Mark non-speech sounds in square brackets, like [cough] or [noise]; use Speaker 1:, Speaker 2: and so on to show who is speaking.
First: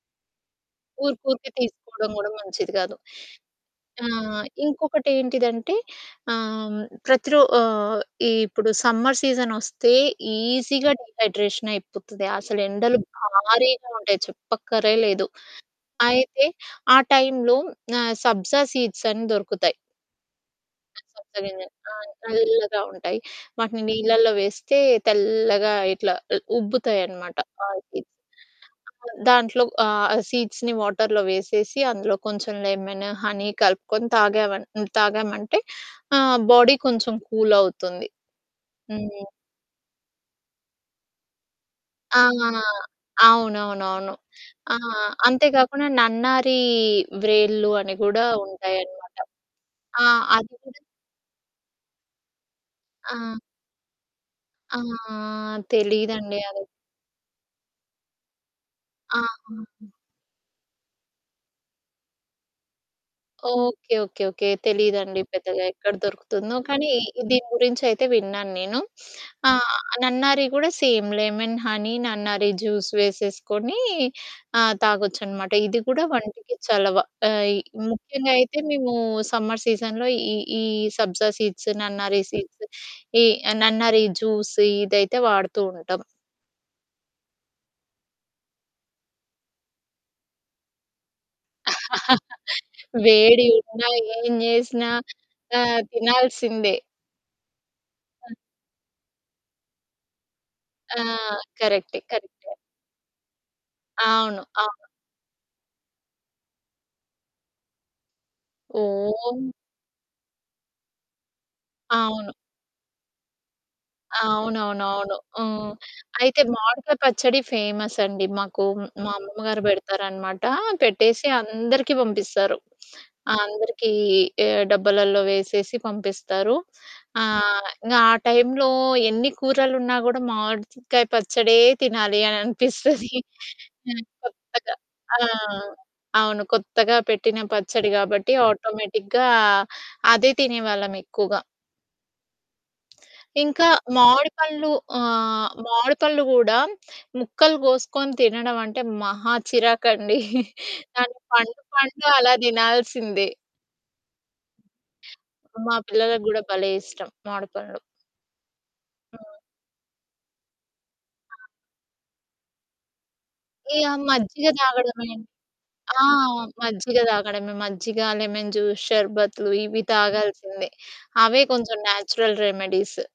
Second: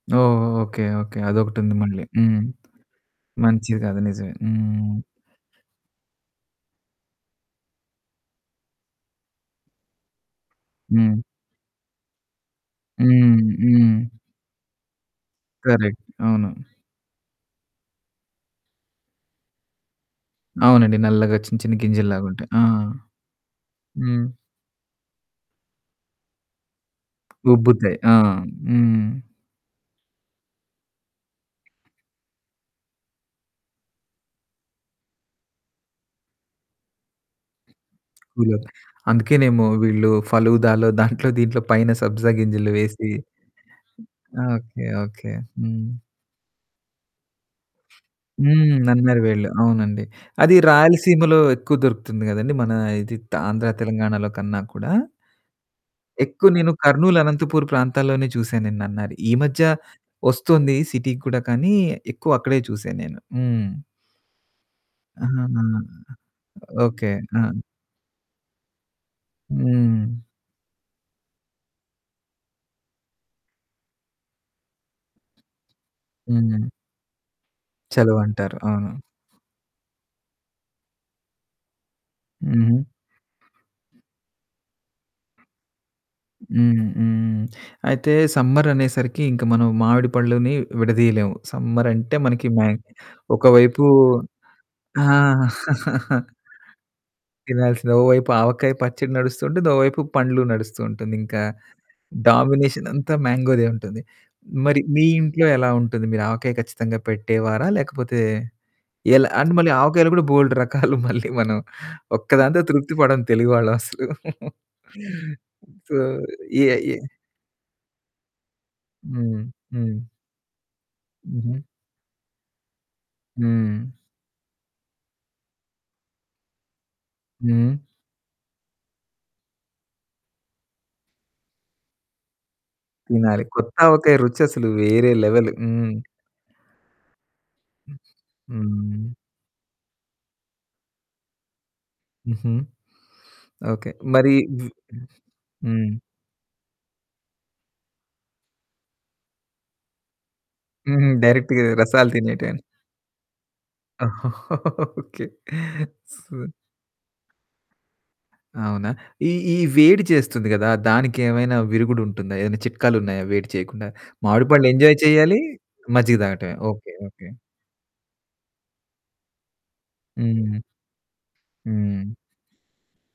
Speaker 1: ఓహ్! ఓహ్! Okay. Okay.
Speaker 2: ఊరుకూరుకే
Speaker 1: అదొకటుంది మళ్ళీ.
Speaker 2: తీసుకోడం గూడా
Speaker 1: హ్మ్.
Speaker 2: మంచిది కాదు.
Speaker 1: మంచిదది నిజమే.
Speaker 2: ఆహ్,
Speaker 1: హ్మ్.
Speaker 2: ఇంకొకటేంటిదంటే ఆహ్, ప్రతి రో ఆహ్, ఇ-ఇప్పుడు సమ్మర్ సీజనొస్తే ఈజీగా
Speaker 1: హ్మ్.
Speaker 2: డీహైడ్రేషన్ అయిపోతది. అసలెండలు
Speaker 1: హ్మ్,
Speaker 2: భారీగా
Speaker 1: హ్మ్.
Speaker 2: ఉంటాయి చెప్పక్కరే లేదు.
Speaker 1: కరెక్ట్.
Speaker 2: అయితే
Speaker 1: అవును.
Speaker 2: ఆ టైమ్‌లో ఆహ్, సబ్జా సీడ్స్ అని దొరుకుతాయి.
Speaker 1: అవునండి.
Speaker 2: ఆ!
Speaker 1: నల్లగా
Speaker 2: సబ్జా
Speaker 1: చిన్న
Speaker 2: గింజలు
Speaker 1: చిన్న
Speaker 2: ఆ
Speaker 1: గింజల్లాగుంటాయి. ఆ!
Speaker 2: చల్లగా ఉంటాయి. వాటిని
Speaker 1: హ్మ్.
Speaker 2: నీళ్ళలో వేస్తే తెల్లగా ఇట్లా ఉ ఉబ్బుతాయన్నమాట. ఆహ్,
Speaker 1: ఉబ్బుతాయి.
Speaker 2: ఈ
Speaker 1: ఆ! హ్మ్.
Speaker 2: దాంట్లో ఆహ్, సీడ్స్‌ని వాటర్‌లో వేసేసి అందులో కొంచెం లెమన్, హనీ కలుపుకొని తాగామన్ హ్మ్ తాగామంటే ఆహ్, బాడీ కొంచెం కూలవుతుంది.
Speaker 1: కూలవుద్దీ.
Speaker 2: హ్మ్.
Speaker 1: అందుకేనేమో వీళ్ళు ఫలూదాలో దాంట్లో దీంట్లో పైన
Speaker 2: ఆ!
Speaker 1: సబ్జా గింజలు వేసి
Speaker 2: అవునవునవును. ఆ!
Speaker 1: Okay, okay.
Speaker 2: అంతే
Speaker 1: హ్మ్.
Speaker 2: గాకుండా నన్నారి వ్రేళ్ళు అని గూడా
Speaker 1: హ్మ్.
Speaker 2: ఉంటాయనమాట.
Speaker 1: నన్నారి వేళ్ళు అవునండి.
Speaker 2: ఆ! అది
Speaker 1: అది
Speaker 2: కూడ
Speaker 1: రాయలసీమలో ఎక్కువ దొరుకుతుంది కదండి. మన ఇది త
Speaker 2: ఆ!
Speaker 1: ఆంధ్ర తెలంగాణలో కన్నా కూడా.
Speaker 2: ఆహ్, తెలీదండి
Speaker 1: ఎక్కువ
Speaker 2: అది.
Speaker 1: నేను కర్నూల్ అనంతపూర్ ప్రాంతాల్లోనే చూసా నేను నన్నారి. ఈ
Speaker 2: ఆహా!
Speaker 1: మధ్య ఒస్తొంది సిటీకి కూడా కానీ ఎక్కువ అక్కడే చూశా నేను. హ్మ్.
Speaker 2: ఓకే. Okay okay. తెలీదండి
Speaker 1: ఆహాహా!
Speaker 2: పెద్దగా ఎక్కడ దొరుకుతుందో. కానీ
Speaker 1: ఓకే.
Speaker 2: ఈ
Speaker 1: ఆ!
Speaker 2: దీని గురించయితే విన్నాను. నేను ఆ!
Speaker 1: హ్మ్.
Speaker 2: నన్నారి గూడా సేమ్ లెమన్, హనీ, నన్నారి జ్యూస్ వేసేసుకొని ఆ! తాగొచ్చనమాట. ఇది గూడా వంటికి
Speaker 1: హ్మ్.
Speaker 2: చలవ. ఆహ్, ఇ ముఖ్యంగా
Speaker 1: చలవంటారు.
Speaker 2: అయితే
Speaker 1: అవును.
Speaker 2: మేము సమ్మర్ సీజన్‌లో ఈ, ఈ సబ్జా సీడ్స్, నన్నారి సీడ్స్,
Speaker 1: హుహు.
Speaker 2: ఈ నన్నారి జ్యూస్ ఇదైతే వాడుతూ ఉంటాం.
Speaker 1: హ్మ్, హ్మ్. అయితే సమ్మర్ అనేసరికి ఇంక మనం మామిడి పండ్లని విడదీయలేము సమ్మర్ అంటే
Speaker 2: [chuckles]
Speaker 1: మనకి మ్యా
Speaker 2: వేడి
Speaker 1: ఒకవైపు
Speaker 2: ఉన్నా ఏం జేశినా,
Speaker 1: ఆ!
Speaker 2: ఆ!
Speaker 1: [chuckles]
Speaker 2: తినాల్సిందే.
Speaker 1: తినాల్సిందే. ఓ వైపు
Speaker 2: ఆ!
Speaker 1: ఆవకాయ పచ్చడి నడుస్తూంటుంది. ఓ వైపు పండ్లు
Speaker 2: ఆ!
Speaker 1: నడుస్తూంటుంది. ఇంకా
Speaker 2: కరెక్టే కరెక్టే.
Speaker 1: డామినేషనంతా మ్యాంగోదే ఉంటుంది.
Speaker 2: అవును.
Speaker 1: మరి
Speaker 2: అవును.
Speaker 1: మీ ఇంట్లో ఎలా ఉంటది? మీరు ఆవకాయ ఖచ్చితంగా పెట్టేవారా? లేకపోతే ఎలా?
Speaker 2: ఓహ్!
Speaker 1: అంటే మళ్ళీ ఆవకాయలో గూడా బోల్డు రకాలు మళ్ళీ మనం
Speaker 2: అవును.
Speaker 1: ఒక్కదానితో తృప్తి పడం తెలుగు వాళ్ళం అసలు. [giggles]
Speaker 2: అవునవునవును. హ్మ్.
Speaker 1: సో
Speaker 2: అయితే
Speaker 1: ఎ
Speaker 2: మావిడికాయ
Speaker 1: ఎ
Speaker 2: పచ్చడి ఫేమస్ అండి మాకు. మా
Speaker 1: హ్మ్,
Speaker 2: అమ్మమ్మ గారు
Speaker 1: హ్మ్.
Speaker 2: బెడతారనమాట. పెట్టేసి
Speaker 1: హుహు.
Speaker 2: అందరికీ పంపిస్తారు. ఆ!
Speaker 1: హ్మ్.
Speaker 2: అందరికీ ఎ డబ్బాలలో వేసేసి పంపిస్తారు. ఆహ్,
Speaker 1: హ్మ్.
Speaker 2: ఇంగ ఆ టైమ్‌లో ఎన్ని కూరలున్నా గూడా మామిడిచికాయ పచ్చడే తినాలి అని అనిపిస్తది.
Speaker 1: తినాలి కొత్త ఆవకాయ రుచసలు
Speaker 2: కొత్తగా.
Speaker 1: వేరే
Speaker 2: ఆ!
Speaker 1: లెవెల్ హ్మ్.
Speaker 2: అవును. కొత్తగా పెట్టిన పచ్చడి గాబట్టి
Speaker 1: హ్మ్.
Speaker 2: ఆటోమేటిక్‌గా అదే తినేవాళ్ళమెక్కువగా.
Speaker 1: హుహు.
Speaker 2: ఇంకా
Speaker 1: [sniffs] ఓకే.
Speaker 2: మామిడి
Speaker 1: మరి వ్
Speaker 2: పళ్ళు ఆహ్,
Speaker 1: హ్మ్.
Speaker 2: మామిడి పళ్ళు గూడా ముక్కలు గోసుకొని తినడం అంటే మహా చిరాకండి. [chuckles]
Speaker 1: హుహు.
Speaker 2: దానికి పండు,
Speaker 1: డైరెక్ట్‌గా
Speaker 2: పండు
Speaker 1: రసాలు
Speaker 2: అలా
Speaker 1: తినేయటమేను.
Speaker 2: దినాల్సిందే.
Speaker 1: [laughs] ఓకే.
Speaker 2: మా పిల్లలగు
Speaker 1: స్
Speaker 2: గూడా భలే! ఇష్టం మామిడిపండ్లు.
Speaker 1: అవునా? ఈ
Speaker 2: హ్మ్.
Speaker 1: ఈ వేడి చేస్తుంది గదా!
Speaker 2: ఆ!
Speaker 1: దానికేమైనా విరుగుడుంటుందా? ఏమైనా చిట్కాలున్నాయా వేడి చేయకుండా?
Speaker 2: ఇగ
Speaker 1: మామిడి
Speaker 2: మజ్జిగ
Speaker 1: పళ్ళు ఎంజాయ్
Speaker 2: తాగడమే.
Speaker 1: చెయ్యాలి,
Speaker 2: ఆ!
Speaker 1: మజ్జిగ తాగటమే. ఓకే
Speaker 2: మజ్జిగ
Speaker 1: ఓకే.
Speaker 2: తాగడమే మజ్జిగ, లెమన్ జ్యూస్, షర్బత్లు ఇవి
Speaker 1: హ్మ్.
Speaker 2: తాగాల్సిందే. అవే కొంచెం
Speaker 1: హ్మ్.
Speaker 2: Natural remedies.